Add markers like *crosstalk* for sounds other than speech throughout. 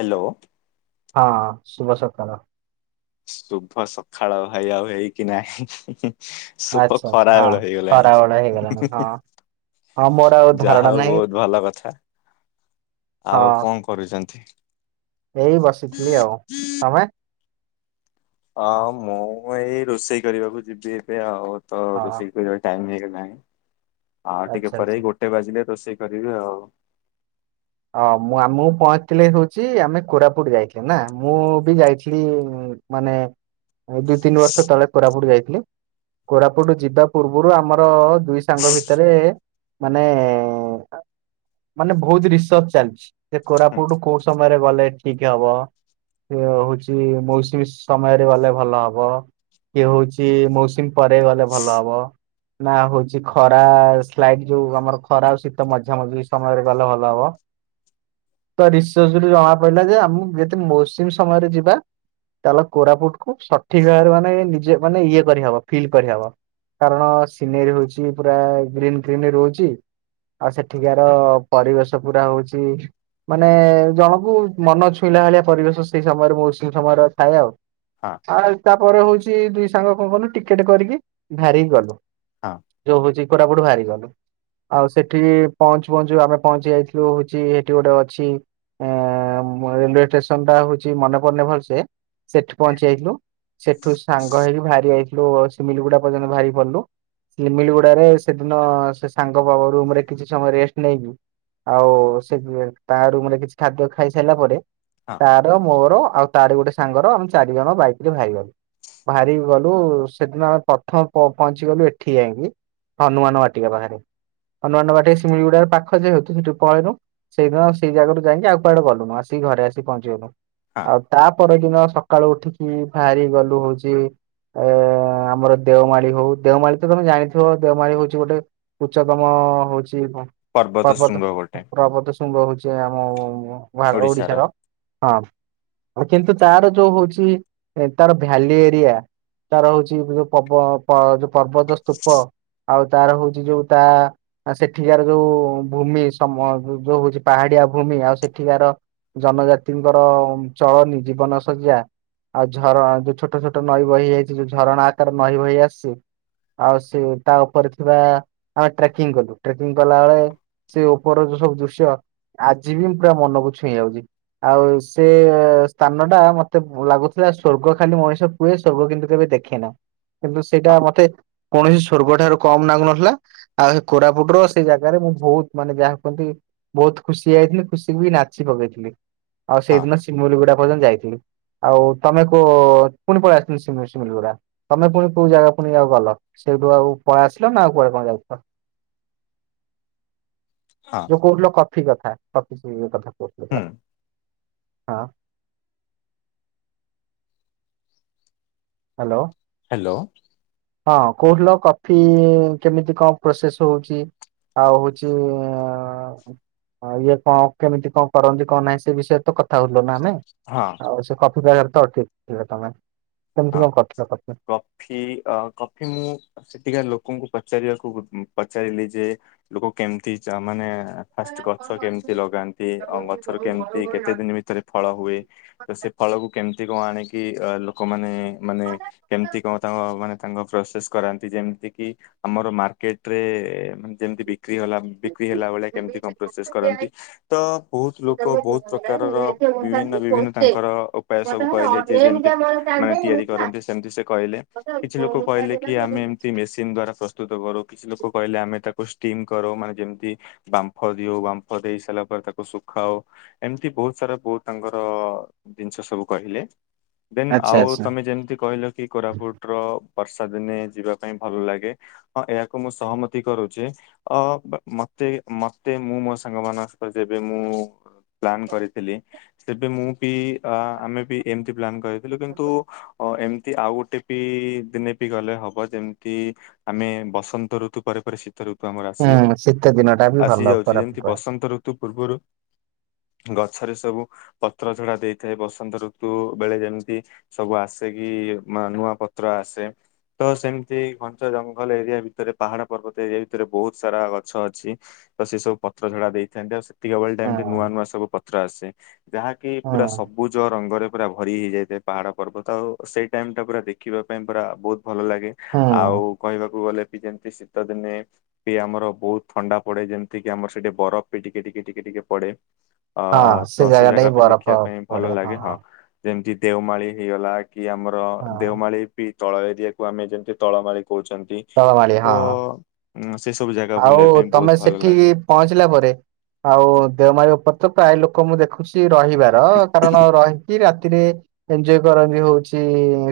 Hello. ହଁ ସୁଭ ସକାଳ। ଶୁଭ ସଖାଳ ଭାଇ ଆଉ ହେଇକି ନାହିଁ। *unintelligible* ସୁପ ଆଚ୍ଛା ଆଚ୍ଛା ହଁ ଖରାବେଳ ହେଇଗଲାଣି। ଖରାବେଳ ହେଇଗଲାଣି ହଁ *unintelligible* ହଁ ମୋର ଆଉ ଧାରଣା ଯାହା ନାହିଁ ହୋଉ ବୋହୁତ ଭଲ କଥା ହଁ ଆଉ କଁ କରୁଚନ୍ତି। ଏଇ ବସିଥିଲି ଆଉ ତମେ। ହଁ ମୁଁ ଏଇ ରୋଷେଇ କରିବାକୁ ଯିବି ଏବେ ଆଉ ତ ହଁ ରୋଷେଇ କରିବା ଟାଇମ୍ ହେଇଗଲାଣି ଆଉ ଟିକେ ଆଚ୍ଛା ପରେ ଆଚ୍ଛା। ଏଇ ଗୋଟେ ବାଜିଲେ ରୋଷେଇ କରିବି ଆଉ। ହଁ ମୁଁ ଆମୁକୁ ପହଞ୍ଚିଥିଲି ହୋଉଚି ଆମେ କୋରାପୁଟ ଯାଇଥିଲେ ନା ମୁଁ ବି ଯାଇଥିଲି। ମାନେ ଦୁଇ ତିନି ବର୍ଷ ତଳେ କୋରାପୁଟ ଯାଇଥିଲି। କୋରାପୁଟୁ ଯିବା ପୂର୍ବୁରୁ ଆମର ଦୁଇ ସାଙ୍ଗ ଭିତରେ। ମାନେ ମାନେ ବୋହୁତୁ ଡିସ୍ *unintelligible* ଚାଲଛି ଯେ ହୁଁ କୋରାପୁଟୁ କୋଉ ସମୟରେ ଗଲେ ଠିକ ହବ। କିଏ ହୋଉଛି ମୌସୁମୀ ସମୟରେ ଗଲେ ଭଲ ହବ। କିଏ କୋହୁଛି ମୌସୁମୀ ପରେ ଗଲେ ଭଲ ହବ। ନା ହୋଉଛି ଖରା ସ୍ଲାଇଟ୍ ଯୋଉ ଆମର ଖରା ଆଉ ଶୀତ ମଝା ମଝି ସମୟରେ ଗଲେ ଭଲ ହବ। ତ ରିସର୍ଚ୍ ରୁ ଜଣା ପଇଲା ଯେ ଆମୁକୁ *unintelligible* ମୌସୁମୀ ସମୟରେ ଯିବା ତାହେଲେ କୋରାପୁଟ କୁ ସଠିକ ଭାବରେ ମାନେ ନିଜେ ମାନେ ଇଏ କରିହବ ଫିଲ୍ କରିହବ। କାରଣ ସିନେରୀ ହୋଉଛି ପୁରା ଗ୍ରୀନ୍ ଗ୍ରୀନ ରୋହୁଚି। ଆଉ ସେଠିକାର ପରିବେଶ ପୁରା ହୋଉଚି। ମାନେ ଜଣକୁ ମନ ଛୁଇଁଲା ଭଳିଆ ପରିବେଶ ସେଇ ସମୟରେ ମୌସୁମୀ ସମୟର ଥାଏ ଆଉ। ହଁ *unintelligible* ତାପରେ ହୋଉଛି ଦୁଇ ସାଙ୍ଗ କଁ କଲୁ ଟିକେଟ୍ କରିକି ବାହାରିକି ଗଲୁ। ହଁ ଯୋଉ ହୋଉଚି କୋରାପୁଟ ବାହାରିକି ଗଲୁ ଆଉ ସେଠି ପହଞ୍ଚୁ ପହଞ୍ଚୁ ଆମେ ପହଞ୍ଚି ଯାଇଥିଲୁ ହୋ ଚି ହେଟୀ ଗୋଟେ ଅଛି ଏଁ ମ ରେଲୱେ ଟେସନ୍ ଟା ହୋଉଚି ମନେ ପଡୁନି ଭଲସେ। ସେଠି ପହଞ୍ଚି ଯାଇଥିଲୁ ସେଠୁ ସାଙ୍ଗ ହେଇକି ବାହାରି ଯାଇଥିଲୁ ହୋ ସ୍ଲିମିଲଗୁଡା ପର୍ଯ୍ୟନ୍ତ ବାହାରିକି ପଡିଲୁ। ସ୍ଲିମିଲ୍ ଗୁଡାରେ ସେଦିନ ସେ ସାଙ୍ଗ ବାବା ରୁମ୍ ରେ କିଛି ସମୟ ରେଷ୍ଟ ନେଇକି ଆଉ ସେ ତା ରୁମ୍ ରେ କିଛି ଖାଦ୍ୟ ଖାଇସାଇଲା ପରେ ହଁ ତାର ମୋରୋ ଆଉ ତାରି ଗୋଟେ ସାଙ୍ଗର ଆମେ ଚାରି ଜଣ ବାଇକ୍ ରେ ଭାରିଗଲୁ। ବାହାରି ଗଲୁ ସେଦିନ ଆମେ ପଥମ ପ ପହଞ୍ଚି ଗଲୁ ଏଠି ଯାଇଁକି ହନୁମାନ ବାଟିକା ପାଖେରେ ହନୁମାନ ବାଟିକା ଶିମିଳିଗୁଡାରୁ ପାଖ ଯେହେତୁ ସେଠି ପଳେଇନୁ ସେଇଦିନ ସେଇ ଜାଗାରୁ ଯାଇକି ଆଉ କୁଆଡେ ଗଲୁନୁ ଆସିକି ଘରେ ଆସିି ପହଞ୍ଚିଗଲୁ ହଁ। ଆଉ ତା ପରଦିନ ସକାଳୁ ଉଠିକି ଭାରିକି ଗଲୁ ହୋଉଚି ଏଁ ଆମର ଦେଓମାଳି ହୋଉ ଦେଓମାଳି ତ ତମେ ଜାଣିଥିବ ଦେଓମାଳି ହୋଉଚି ଗୋଟେ ଉଚ୍ଚତମ ହୋଉଛି ହଁ ପର୍ବତ ଶୃଙ୍ଗ ହଁ ଗୋଟେ ପ୍ରବତ *unintelligible* ହୋଉଛି ଆମ ଭା ଓଡିଶାର ହଁ। ଆଉ କିନ୍ତୁ ତାର ଯୋଉ ହୋଉଛି ତାର ଭ୍ୟାଲି ଏରିଆ। ତାର ହୋଉଚି ଯୋଉ ପବ ପ ଯୋଉ ପର୍ବତ ସ୍ତୂପ। ଆଉ ତାର ହୋଉଚି ଯୋଉ ତା ଆଁ ସେଠିକାର ଯୋଉ ଭୂମି ସମ ଯୋ ଯୋଉ ହୋଉ ଚି ପାହାଡିଆ ଭୂମି ଆଉ ସେଠିକାର ଜନଜାତିଙ୍କର ଚଳନୀ ଜୀବନ ଶଯ୍ୟା। ଆଉ ଝର ଯୋଉ ଛୋଟୋ ଛୋଟୋ ନଈ ବହି ଯାଇଚି ଯୋଉ ଝରଣା ଆକାର ନଈ ବହି ଆସିଚି। ଆଉ ସେ ତା ଉପରେ ଥିବା ଆମେ ଟ୍ରେକିଂ କଲୁ ଟ୍ରେକିଂ କଲା ବେଳେ ସେ ଉପରର ଯୋଉ ସବୁ ଦୃଶ୍ୟ। ଆଜି ବି ମୁଁ ପୁରା ମନକୁ ଛୁଇଁ ଯାଉଛି। ଆଉ ସେ ସ୍ଥାନ ଟା ମତେ ଲାଗୁଥିଲା ସ୍ଵର୍ଗ ଖାଲି ମଣିଷ କୁଏ ସଵର୍ଗ କିନ୍ତୁ କେବେ ଦେଖେ ନା କିନ୍ତୁ ସେଇଟା ହଁ ମତେ କୌଣସି ସଵର୍ଗ ଠାରୁ କମ୍ ନାଗୁ ନଥିଲା। ଆଉ ସେଇ କୋରାପୁଟ ର ସେଇ ଜାଗାରେ ମୁଁ ବହୁତ ମାନେ ଯାହା ହ କହନ୍ତି। ବହୁତ ଖୁସି ଯାଇଥିଲି ଖୁସି ବି ନାଚି ପକେଇଥିଲି। ଆଉ ହଁ ସେଇଦିନ ସିମୁଲିଗୁଡା ପର୍ଯ୍ୟନ୍ତ ଯାଇଥିଲି। ଆଉ ତମେକୁ ପୁଣି ପଳେଇ ଆସିଥିଲ ସିମ ଗୁଡା। ତମେ ପୁଣି କୋଉ ଜାଗା ପୁଣି ଯିବାକୁ ଗଲ। ସେଇଠୁ ଆଉ ପଳେଇ ଆସିଲ ନା ଆଉ କଆଡେ ଯାଉଥିଲ। *inaudible* ହଁ। ଯୋଉ କହୁଥିଲ କଫି କଥା କଫି ପିଇବା କଥା। କହୁଥିଲ ପା ହୁଁ ହଁ। ହ୍ୟାଲୋ। ହ୍ୟାଲୋ। ହଁ କୋହୁଥିଲ କଫି କେମିତି କଣ ପ୍ରୋସେସ ହଉଛି। ଆଉ ହଉଛି ହଁ ଇଏ କଣ କେମିତି କଣ କରନ୍ତି କଣ ନାହିଁ ସେ ବିଷୟରେ ତ କଥା ହୋଉଥିଲ ନା। ହଁ ଆଉ ସେ କଫି ବାର ତ ଠିକ୍ ତମେ କେମିତି ହଁ କଣ କରିଥିଲ କଫି? କଫି କଫି ମୁଁ ସେଠିକା ଲୋକଙ୍କୁ ପଚାରିବାକୁ ପଚାରିଲି ଯେ ଲୋକ କେମିତି ମାନେ ଫାଷ୍ଟ ଗଛ କେମିତି ଲଗାନ୍ତି ଅ ଗଛର କେମିତି କେତେ ଦିନ ଭିତରେ ଫଳ ହୁଏ। ତ ସେ ଫଳକୁ କେମିତି କଣ ଆଣିକି ଅ ଲୋକମାନେ ମାନେ କେମତି କଣ ତାଙ୍କ ମାନେ ତାଙ୍କ ପ୍ରୋସେସ କରାନ୍ତି ଯେମିତି କି ଆମର ମାର୍କେଟ ରୋନେ ଯେମ୍ ତି ବିକ୍ରି ହେଲା। ହେଲାବେଳେ କେମତି ପ୍ରୋସେସ କରନ୍ତି ତ ବହୁତ ଲୋକ ବହୁତ ପ୍ରକାରର ବିଭିନ୍ନ ବିଭିନ୍ନ ତାଙ୍କର ଏମିତି ସବୁ କହିଲେ ଯେ ଯେମତି ଆ ତିଆରି କରନ୍ତି ସେମତି କହେ କିଛି ଲୋକ କହିଲେ କି ଆମେ ଏମିତି ମେସିନ ଦ୍ୱାରା ପ୍ରସ ତୁ ତ ଗଲୁ କିଛି ଲୋକ କହିଲେ ଆମେ ତାକୁ ଷ୍ଟିମ୍ କର ମାନେ ଯେମିତି ବାମ୍ଫ ଦିଉ ବାମ୍ଫ ଦେଇ ସାରିଲା ପରେ ତାକୁ ଶୁଖାଉ। ଏମିତି ବହୁତ ସାରା ବହୁ ତାଙ୍କର ଜିନିଷ ସବୁ କହିଲେ। ଦେନ୍ ଆଚ୍ଛା ଆଉ ଆଚ୍ଛା ତମେ ଯେମିତି କହିଲ କି କୋରାପୁଟର ବର୍ଷା ଦିନେ ଯିବା ପାଇଁ ଭଲ ଲାଗେ। ହଁ ଏହାକୁ ମୁଁ ସହମତି କରୁଛି। ଅ ମତେ ମତେ ମୁଁ ମୋ ସାଙ୍ଗ ମାନଙ୍କରେ ଜିବି ମୁଁ ପ୍ଲାନ କରିଥିଲି ସେବେ ମୁଁ ବି ଆମେ ବି ଏମିତି ପ୍ଲାନ କରି ଥିଲ କିନ୍ତୁ ଅ ଏମିତି ଆଉ ଗୋଟେ ବି ଦିନେ ବି ଗଲେ ହବ ଯେମିତି ଆମେ ବସନ୍ତ ଋତୁ ପରେ ପରେ ଶୀତ। ଋତୁ ଆମର ଆସି ହୁଁ ଶୀତ ଦିନ ଟା ବି ଭଲ ଆସିଯାଉଛି କୋରାପୁଟ ଯେମତି ବସନ୍ତ ଋତୁ ପୂର୍ବରୁ ଗଛରେ ସବୁ ପତ୍ର ଝଡା ଦେଇଥାଏ। ବସନ୍ତ ଋତୁ ବେଳେ ଯେମିତି ସବୁ ଆସେ କି ନୂଆ ପତ୍ର ଆସେ। ତ ସେମିତି ଘଞ୍ଚ ଜଙ୍ଗଲ ଏରିଆ ଭିତରେ ପାହାଡ ପର୍ବତ ଏରିଆ ଭିତରେ ବହୁତ ସାରା ଗଛ ଅଛି। ତ ସେ ସବୁ ପତ୍ର ଝଡା ଦେଇଥାନ୍ତି ଆଉ ସେ ଟାଇମ ପାଇଁ ରେ ହୁଁ। ନୂଆ ନୂଆ ସବ ପତ୍ର ଆସେ ଯାହାକି ହୁଁ ପୁରା ସବୁ ଜ ରଙ୍ଗରେ ପୁରା ଭରି ହେଇଯାଇଥାଏ। ପାହାଡ଼ ପର୍ବ ତ ଆଉ ସେଇ ଟାଇମ ଟା ପୁରା ଦେଖିବା ପାଇଁ ପୁରା ବହୁତ ଭଲ ଲାଗେ ଆଉ ହୁଁ କହିବାକୁ ଗଲେ ବି ଯେମତି ଶୀତ ଦିନେ ବି ଆମର ବହୁତ ଥଣ୍ଡା ପଡେ ଯେମିତି କିି ଆମର ସେଠି ବରଫ ବି ଟିକେ ଟିକେ ଟିକେ ଟିକେ ପଡେ। ଅ ତ ସେ ଜାଗା ବି ଦେଖିବା ପାଇଁ ଭଲ ଲାଗେ ହଁ। ଯେମିତି ଦେଓମାଳି ହେଇଗଲା କି ଆମର ହଁ ଦେଓମାଳି। ବି ତଳ ଏରିଆକୁୁ ଆମେ ଯେମିତି ତଳ ମାରି କହୁଛନ୍ତି। ତଳେ ହଁ। ହଁ ସେ ସବୁ ଜା ଆଉ ତମେ ସେଠି ପହଞ୍ଚିଲା ପରେ ଆଉ ଦେଓମାର ଉପର୍ ପ୍ରାୟ ଲୋକ ଲୋକ ମୁଁ ଦେଖୁଛି ରହିବାର କାରଣ ରହିକି ରାତିରେ ଏଞଜୟ କରନ୍ତି ହଉଛି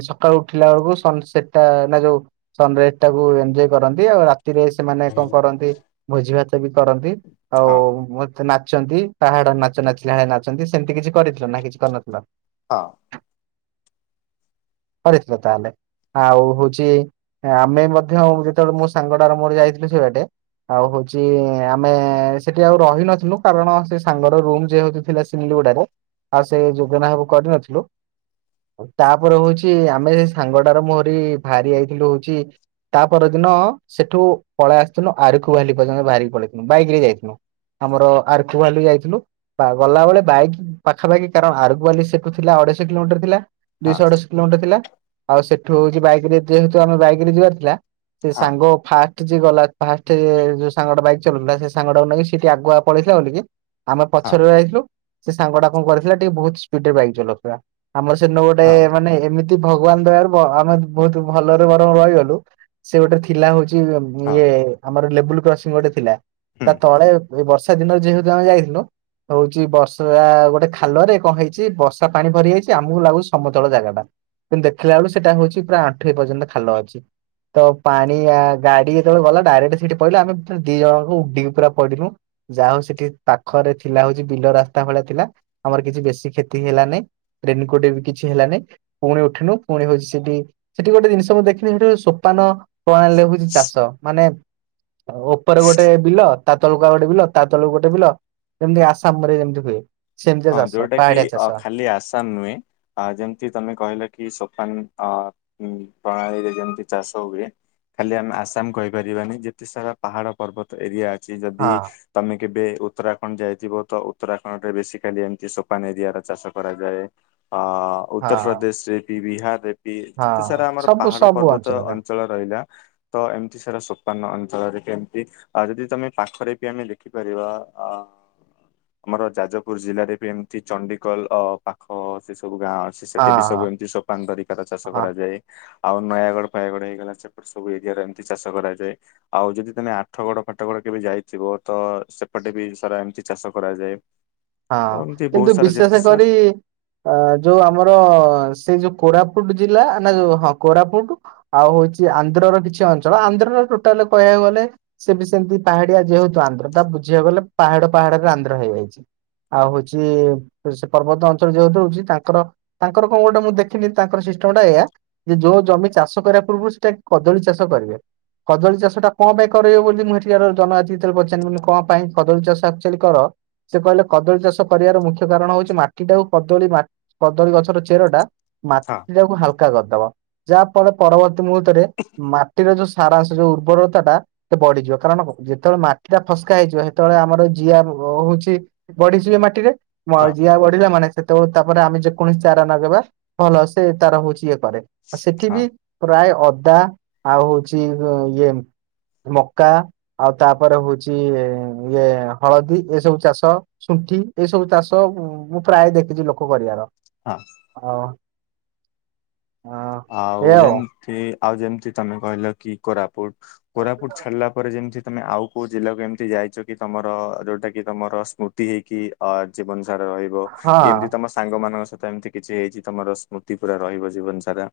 ସକାଳୁ ଉଠିଲା ବେଳକୁ ସେଟା ନା ଯୋଉ ସନରାଇଜ ଟାକୁ ଏଜୟ କରନ୍ତି ଆଉ ରାତିରେ ସେମାନେ ହଁ କଣ କରନ୍ତି ଭୋଜି ଭାତ ବି କରନ୍ତି। ଆଉ ହଁ ଦେ ନାଚନ୍ତି ପାହାଡ ନାଚ ନାଚିଲାେଳିଆ ନାଚନ୍ତି ସେମିତି କିଛି କରିଥିଲ ନା କିଛି କରିନଥିଲ। ହଁ। କରିଥିଲ ତାହଲେ। ଆଉ ହଉଛି ଆମେ ମଧ୍ୟ ଯେତେବେଳେ ମୁଁ ସାଙ୍ଗଡାାର ମୋର ଯାଇଥିଲୁ ସେଇ ବାଟେ ଆଉ ହଉଛି ଆମେ ସେଠି ଆଉ ରହି ନଥିଲୁ କାରଣ ସେ ସାଙ୍ଗର ରୁମ୍ ଯେ ହଉ ଥିଲା ତିଲିଗୁଡାରେ ଆଉ ସେ ଯୋଜନା ସବୁ କରିନଥିଲୁ। ତାପରେ ହଉଛି ଆମେ ସେ ସାଙ୍ଗଟାର ମୁହଁରି ବାହାରି ଯାଇଥିଲୁ ହଉଛି ତା ପର ଦିନ ସେଠୁ ପଳେଇ ଆସିଥିଲୁ ଆରକୁୁ ବାହାରଲି ପର୍ଯ୍ୟନ୍ତ ବାହାରିକି ପଳେଇଥିଲୁ ବାଇକ ରେ ଯାଇଥିଲୁ। ଆମର ଆର୍କୁ ଭାଲି ଯାଇଥିଲୁ। ଗଲାବେଳେ ବାଇକ ପାଖାପାଖି କାରଣ ଆରଗୁ ବାଲି ସେଠୁ ଥିଲା ଅଢେଇଶ କିଲୋମିଟର ଥିଲା। ହଁ ଦୁଇଶହ ଅଠଶହ କିଲୋମିଟର ଥିଲା। ଆଉ ସେଠୁ ହଉଛି ବାଇକ ରେ ଯେହେତୁ ଆମେ ବାଇକ ରେ ଯିବାର ଥିଲା ସେ ହଁ ସାଙ୍ଗ ଫାର ଗଲାଷ୍ଟ ଯୋଉ ସାଙ୍ଗା ବାଇକ୍ ଚଲଥିଲା ସେ ସାଙ୍ଗାକୁ ନେଇକି ସେଠି ଆଗୁଆ ପଳେଇଥିଲା ବୋଲି କି ଆମେ ହଁ ପଛରେ ଯାଇଥିଲୁ ସେ ସାଙ୍ଗଟା କଣ କରିଥିଲା ଟିକେ ବହୁତ ସ୍ପିଡ ବାଇକ୍ ଚଲାଉଥିଲା। ଆମ ସେନିନୁ ଗୋଟେ ହଁ ମାନେ ଏମିତି ଭଗବାନ ଦୟାର ଆମେ ବହୁତ ଭଲରେ ବରଂ ରହିଗଲୁ। ସେ ଗୋଟେ ଥିଲା ହଉଛି ହଁ ଇଏ ଆମର ଲେବୁଲ କ୍ରସିଂ ଗୋଟେ ଥିଲା। ହୁଁ। ତା ତଳେ ବର୍ଷା ଦିନରେ ଯେହେତୁ ଆମେ ଯାଇଥିଲୁ ହଉଛି ବର୍ଷା ଗୋଟେ ଖାଲରେ କଣ ହେଇଛି ବର୍ଷା ପାଣି ଭରି ଯାଇଛି ଆମକୁ ଲାଗୁଛି ସମତଳ ଜାଗା ଟା। କିନ୍ତୁ ଦେଖିଲା ବେଳୁ ସେଇଟା ହଉଛି ପୁରା ଆଠ ପର୍ଯ୍ୟନ୍ତ ଖାଲ ଅଛି। ତ ପାଣି ଗାଡି ଯେତେବେଳେ ଗଲା ଡରେକ୍ଟ ସେଠି ପଇଲା ଆମେ ଦି ଜଣଙ୍କୁ ଉି ପୁରା ପଡିଲୁ। ଯାହା ହଉ ସେଠି ପାଖରେ ଥିଲା ହଉଛି ବିଲ ରାସ୍ତା ଭଳିଆ ଥିଲା ଆମର କିଛି ବେଶୀ କ୍ଷତି ହେଲାନାଇ। ରେନକୋଟ ଏବେ କିଛି ହେଲାନି। ପୁଣି ଉଠିନୁ ପୁଣି ହଉଛି ସେଠି ସେଠି ଗୋଟେ ଜିନିଷଁ ଦେଖିନି ସେଠି ସୋପାନ କଣ ଲେଖୁଛି ଚାଷ ମାନେ ଉପରେ ଗୋଟେ ବିଲ ତା ତଳକୁ ଆଉ ଗୋଟେ ବିଲ ତା ତଳକୁ ଗୋଟେ ବିଲ ଯେମିତି ଆସାମ ରେ ଯେମିତି ହୁଏ। ସେମିତିଆ ହଁ ଚାଷ ଯୋଉଟା କି ପାହାଡିଆ ଚାଷ ଖାଲି ଆସାମ ନୁହେଁ। ଆ ଯେମିତି ତମେ କହିଲ କି ସୋଫାନ ଅ ପ୍ରଣାଳୀରେ ଯେମିତି ଚାଷ ହୁଏ। ଖାଲି ଆମେ ଆସାମ କହିପାରିବାନି ଯେତେ ସାରା ପାହାଡ଼ ପର୍ବତ ଏରିଆ ଅଛି ଯଦି ହଁ ତମେ କେବେ ଉତ୍ତରାଖଣ୍ଡ ଯାଇଥିବ ତ ଉତ୍ତରାଖଣ୍ଡ ରେ ବେଶୀ ଖାଲି ଏମିତି ସୋପାନ ଏରିିଆର ଚାଷ କରାଯାଏ। ଅ ହଁ ଉତ୍ତର ପ୍ର୍ରଦେଶ ରେ ବି ବିହାରରେ ବି ହଁ ଯେତେ ସାରା ଆମର ସବୁ ପାହାଡ ସବୁ ପର୍ବତ ଅଞ୍ଚଳରେ ଅଞ୍ଚଳ ରହିଲା ତ ଏମିତି ସାରା ସୋପାନ ଅଞ୍ଚଳରେ କେମତି୍? ଆଉ ଯଦି ତମେ ପାଖରେ ବି ଆମେ ଦେଖିପାରିବା ଅ ଆମର ଯାଜ ପୁରି ଜିଲ୍ଲାରେ ବି ଏମିତି ଚଣ୍ଡଡିିକଲ ପାଖ ସେ ସବୁ ଗାଁ ଆ ସେଠି ବି ସବୁ ହଁ ଏମିତି ସୋପାନ ତରିକାର ଚାଷ ହଁ କରାଯାଏ। ଆଉ ନୟାଗଡ ଫୟାଗଡ ହେଇଗଲା ସେପଟେ ସବୁ ଏରିଆରେ ଏମିତି ଚାଷ କରାଯାଏ। ଆଉ ଯଦି ତମେ ଆଠ ଗଡ ଫାଟ ଗଡ କେବେ ଯାଇଥିବ। ତ ସେପଟେ ବି ସାରା ଏମିତି ଚାଷ କରାଯାଏ। ହଁ ତ ଏମିତି ବହୁତ କିନ୍ତୁ ସାରା ଯେତେ ବିଶେଷ ସାର୍ କରି ଅ ଯୋଉ ଆମର ସେଇ ଯୋଉ କୋରାପୁଟ ଜିଲ୍ଲା ନା ଯୋଉ ହଁ କୋରାପୁଟ ଆଉ ହଉଛି ଆନ୍ଧ୍ର ର କିଛି ଅଞ୍ଚଳ ଆନ୍ଧ୍ରର ଟୋଟାଲ କହିଆକୁ ଗଲେ ସେ ବି ସେମିତି ପାହାଡିଆ ଯେହେତୁ ଆନ୍ଧ୍ର ତା ବୁଝିଆକୁ ଗଲେ ପାହାଡ ପାହାଡରେ ଆନ୍ଧ୍ର ହେଇଯାଇଛି। ଆଉ ହଉଛି ସେ ପର୍ବତ ଅଞ୍ଚଳ ଯେହେତୁ ହଉଛି ତାଙ୍କର ତାଙ୍କର କଣ ଗୋଟେ ମୁଁ ଦେଖିନି ତାଙ୍କର ସିଷ୍ଟମ ଟା ଏୟଆ ଯେ ଯୋଉ ଜମି ଚାଷ କରିବା ପୂର୍ବରୁ ସେଟା କଦଳୀ ଚାଷ କରିବେ। କଦଳୀ ଚାଷଟା କଣ ପାଇଁ କରିବ ବୋଲି ମୁଁ ଏଠିାକାର ଜନଜତିତ ପଚାରି ବୋଲି କଣ ପାଇଁ କଦଳୀ ଚାଷ ଆକ୍ଚୁଆଲି କର? ସେ କହିଲେ କଦଳୀ ଚାଷ କରିଆର ମୁଖ୍ୟ କାରଣ ହଉଛି ମାଟିଟାଉ କଦଳୀ ମାଟି କଦଳୀ ଗଛର ଚେରଟା ହଁ ମାଟି ଟାକୁ ହାଲୁକା କରିଦବ, ଯାହା ଫଳ ପରବର୍ତ୍ତୀ ମୁହୂର୍ତ୍ତରେ ମାଟିର ଯୋଉ ସାରାଅଂଶ ଯୋଉ ଉର୍ବରତା ଟା ସେ ବଢିଯିବ କାରଣ ଯେତେବେଳେ ମାଟି ଟା ଫସ୍କା ହେଇଯିବ ସେତେବେଳେ ଆମର ଜିଆ ଅ ହଉଛି ବଢିଯିବେ ମାଟିରେ ମ୍ ହଁ ଯିଆ ବଢିଲା ମାନେ ସେତେବେଳ ତାପରେ ଆମେ ଯେକୌଣସି ଚାରା ନଗେଇବା ଭଲ ସେ ତାର ହଉଛି ଇଏ କରେ ଆଉ ସେଠି ହଁ ବି ପ୍ରାୟ ଅଦା ଆଉ ହଉଛି ଇଏ ମକା ଆଉ ତାପରେ ହଉଛି ଇଏ ହଳଦୀ ଏ ସବୁ ଚାଷ ଶୁଣ୍ଠି ଏଇ ସବୁ ଚାଷ ମୁଁ ପ୍ରାୟ ଦେଖିଛି ଲୋକ କରିଆର। ହଁ। ହଁ। ଆଉ ଯେମିତି ଆଉ ଯେମିତି ତମେ କହିଲ କି କୋରାପୁଟ, କୋରାପୁଟ ଛାଡିଲା ଉପରେ ଯେମିତି ତମେ ଆଉ କୋଉ ଜିଲ୍ଲାକୁ ଏମିତି ଯାଇଛ କି, ତମର ଯୋଉଟା କି ତମର ସ୍ମୃତି ହେଇକି ଅ ଜୀବନ ସାରା ରହି ବ ହଁ। ଏମିତି ତମ ସାଙ୍ଗ ମାନଙ୍କ ସହିତ ଏମିତି କିଛି ହେଇଛି ତମର ସ୍ମୃତି ପୁରା ରହିବ ଜୀବନ ସାରା।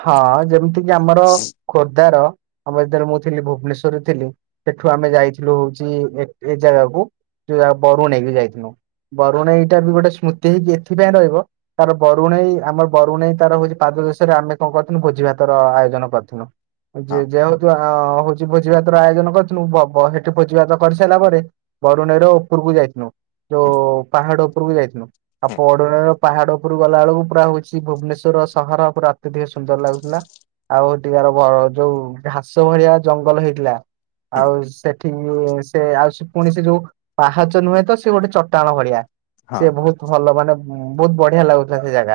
ହଁ ଯେମିତି କିି ଆମର, ଖୋର୍ଦ୍ଧାର ଆମ ଏଥିରେ ମୁଁ ଥିଲି ଭୁବନେଶ୍ଵରରେ ଥିଲି ସେଠୁ ଆମେ ଯାଇଥିଲୁ ହଉଛି ଏ ଏ ଜାଗାକୁ ବରୁଣେଇକ ଯାଇଥଥିଲୁ, ବରୁଣେଇ ଟା ବି ଗୋଟେ ସ୍ମୃତି ହେଇକି ଏଥିପାଇଁ ରହିବ ତାର ବରୁଣେଇ ଆମ ବରୁଣେଇ ତାର ହଉଛି ପାଦ ଦେଶରେ ଆମେ କଣ କରିଥିଲୁ ଭୋଜି ଭାତର ଆୟୋଜନ କରିଥିଲୁ ହଁ ହଉଛି ଭୋଜିଭାତ ର ଆୟୋଜନ କରିଥିଲୁ, ଵ ବ ସେଠି ଭୋଜିଭାତ କରିସାରିଲା ପରେ ବରୁଣେର ର ଉପରୁକୁ ଯାଇଥିଲୁ, ହୁଁ ଯୋଉ ପାହାଡ ଉପରୁକୁ ଯାଇଥିଲୁ, ଆଉ ହୁଁ ବଡୁଣେଇର ପାହାଡ ଉପରୁକୁ ଗଲାବେେଳକୁ ପୁରା ହଉଛି ଭୁବନେଶ୍ୱର ସହର ପୁରା ଏତେ ଟିକେ ସୁନ୍ଦର ଲାଗୁଥିଲା, ଆଉ ଏଟିକାର ବଡ ଯୋଉ ଘାସ ଭଳିଆ ଜଙ୍ଗଲ ହେଇଥିଲା ହୁଁ ଆଉ ସେଠିକି, ସେ ଆଉ ସେ ପୁଣି ସେ ଯୋଉ ପାହାଚ ନୁହେଁ ତ ସେ ଗୋଟେ ଚଟାଣ ଭଳିଆ, ହଁ ସିଏ ବହୁତ ଭଲ ମାନେ ବହୁତ ବଢିଆ ଲାଗୁ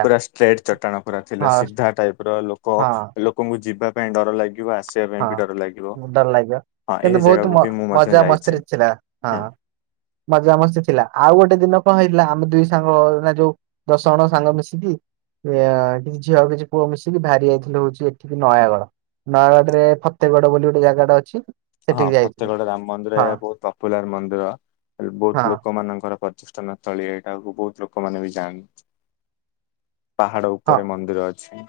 ପୁରା ଷ୍ଟ୍ରେଟ୍ ଚଟାଣ ପୁରା ଥିଲା ହଁ ସିଧା ଟାଇପ ର ଲୋକ ହଁ। ଲୋକଙ୍କୁ ଯିବା ପାଇଁ ଡର ଲାଗିବ ଆସି ହଁ ଡର ଲାଗିବ, ଏହି କିନ୍ତୁ ବହୁତ ଜାଗାକୁ ମ୍ ବି ମୁଁ ମଧ୍ୟ ମଜା ଯାଇଛି ମସ୍ତିରେ ଥିଲା ହଁ। ହୁଁ ମଜା ମସ୍ତି ଥିଲା। ଆଉ ଗୋଟେ ଦିନ କଣ ହେଇଥିଲା ଆମେ ଦୁଇ ସାଙ୍ଗ ଓ ନା ଯୋଉ ଦଶ ଜଣ ସାଙ୍ଗ ମିଶିକି କିଛି ଝିଅ କିଛି ପୁଅ ମିଶିକି ବାହାରି ଯାଇଥିଲୁ ହଉଛି ଏଠିକି ନୟାଗଡ଼, ନୟାଗଡ଼ ଆମର ଫତେଗଡ ବୋଲି ଗୋଟେ ଜାଗାଟା ଅଛି। ହଁ ସେଠିକି ଯାଇଥିଲୁ ଫତେଗଡ ରାମ ମନ୍ଦିର ହଁ ଏହା ବହୁତ ପପୁଲାର ମନ୍ଦିର ହଁ ବହୁତ ଲୋକ ମାନଙ୍କର ପର୍ଯ ସ୍ଥନସ୍ଥଳୀ ଏଇଟାକୁ ବହୁତ ଲୋକମାନେ ବି ଯାଆନ୍ତି। ପାହାଡ ହଁ। ଉପରେ ମନ୍ଦିର ଅଛି।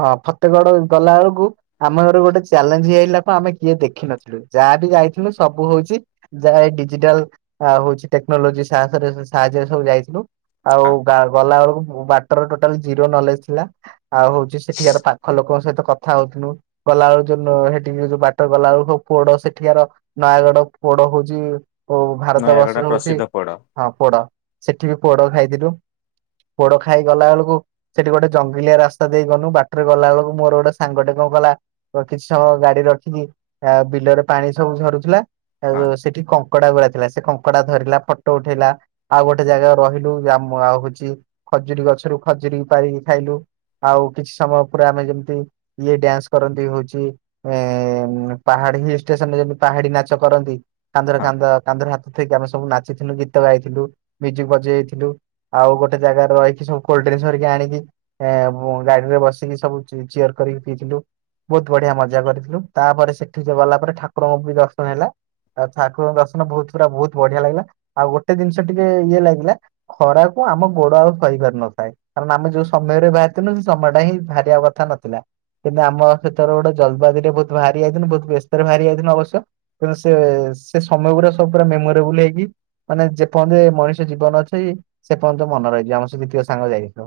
ହଁ ଫତେଗଡ ଗଲା ବେଳକୁ ଆମ ଘର ଗୋଟେ ଚ୍ୟାଲେଞ୍ଜି ହେଲା କଣ ଆମେ କିଏ ଦେଖିନଥିଲୁ ଯାହା ବିି ଯାଇଥିଲୁ ସବୁ ହଉଛି ଯାଏ ଡିଜିଟାଲ ହଉଛି ଟେକ୍ନୋଲୋଜି ସାହସରେ ସାହାଯ୍ୟରେ ସବୁ ଯାଇଥିଲୁ। ଆଉ ହଁ ଗଲା ବେଳକୁ ବାଟରେ ଟୋଟାଲ ଜିରୋ ନଲେଜ ଥିଲା। ଆଉ ହଉଛି ସେଠିକାର ପାଖ ଲୋକଙ୍କ ସହିତ କଥା ହଉଥିଲୁ। ଗଲାବେଳୁ ଯୋଉ ହେଠିକ ଯୋଉ ବାଟରେ ଗଲାବେଳକୁ ପୋଡ ସେଠିକାର ନୟାଗଡ ପୋଡ ହଉଛି ଓ ଭାରତ ନୟାଗଡ ବର୍ଷ ହଉଛି ପ୍ରସିଦ୍ଧ ପୋଡ ହଁ ପୋଡ ସେଠି ବି ପୋଡ ଖାଇଥିଲୁ ପୋଡ ଖାଇଗଲା ବେଳକୁ ସେଠି ଗୋଟେ ଜଙ୍ଗଲିଆ ରାସ୍ତା ଦେଇ ଗଲୁ ବାଟରେ ଗଲାବେେଳକୁ ମୋର ଗୋଟେ ସାଙ୍ଗଟେ କଣ କଲା କିଛି ସମୟ ଗାଡି ରଖିକି ଆ ବିଲରେ ପାଣି ସବୁ ଝରୁଥିଲା ହଁ ଆଉ ସେଠି କଙ୍କଡା ଗୁଡା ଥିଲା ସେ କଙ୍କଡା ଧରିଲା ଫଟୋ ଉଠେଇଲା ଆଉ ଗୋଟେ ଜାଗା ରେ ରହିଲୁ ଆଉ ହଉଛି ଖଜୁରୀ ଗଛରୁ ଖଜୁରୀ ପାରିକି ଖାଇଲୁ। ଆଉ କିଛି ସମୟ ପୁରା ଆମେ ଯେମିତି ଇଏ ଡ୍ୟାନ୍ସ କରନ୍ତି ହଉଛି ଉ ପାହାଡି ହିଲ୍ ଷ୍ଟେସନରେ ଯିମିତି ପାହାଡି ନାଚ କରନ୍ତି କାନ୍ଧରେ ହଁ। କାନ୍ଧ କାନ୍ଧରେ ହାତ ଜେତିକି ଆମେ ସବୁ ନାଚଥିଲୁ ଗୀତ ଗାଇଥିଲୁ ମ୍ୟୁଜିକ ବଜେଇଥିଲୁ ଆଉ ଗୋଟୋ ଜାଗାରେ ରହିକି ସବ କୋଲଡିଙ୍କ କରିକି ଆଣି ଗାଡିରେ ବସିକି ସବୁ ଚିୟର କରିକି ପିଇଥିଲୁ ବହୁତ ବଢିଆ ମଜା କରିଥିଲୁ ତାପରେ ସେଠି ଯୋଉ ଗଲା ପରେ ଠାକୁରଙ୍କୁ ବି ଦର୍ଶନ ହେଲା ଆଉ ଠାକୁରଙ୍କ ଦର୍ଶନ ବହୁତ ପୁରା ବହୁତ ବଢିଆ ଲାଗିଲା ଆଉ ଗୋଟେ ଜିନିଷ ଟିକେ ଇଏ ଲାଗିଲା ଖରାକୁ ଆମ ଗୋଡ ଆଉ ସହିପାରିନଥାଏ କାରଣ ଆମେ ଯୋଉ ସମୟରେ ବାହାରିଥିଲୁ ସେ ସମୟ ଟା ହିଁ ବାହାରିବା କଥା ନଥିଲା କିନ୍ତୁ ଆମ ସେଥର ଗୋଟେ ଜଲବାଜିରେ ବୋଧେ ଭାଆରି ଯାଇଥିଲୁ ବହୁତ ବ୍ୟସ୍ତରେ ଭାରି ଯାଇଥିଲୁ ଅବଶ୍ୟ ତଣୁ ସେ ସେ ସମୟ ଗୁଡା ସବ ପୁରା ମେମୋରେବୁଲ ହେଇକି ମାନେ ଯେପର୍ଯ୍ୟନ୍ତ ମଣିଷ ଜିବନ ଅଛି ସେ ପର୍ଯ୍ୟନ୍ତ ମନେ ରହିଛିିବ ଆମେ ସେ ଯେତିକି ସାଙ୍ଗ ଯାଇଥିଲୁ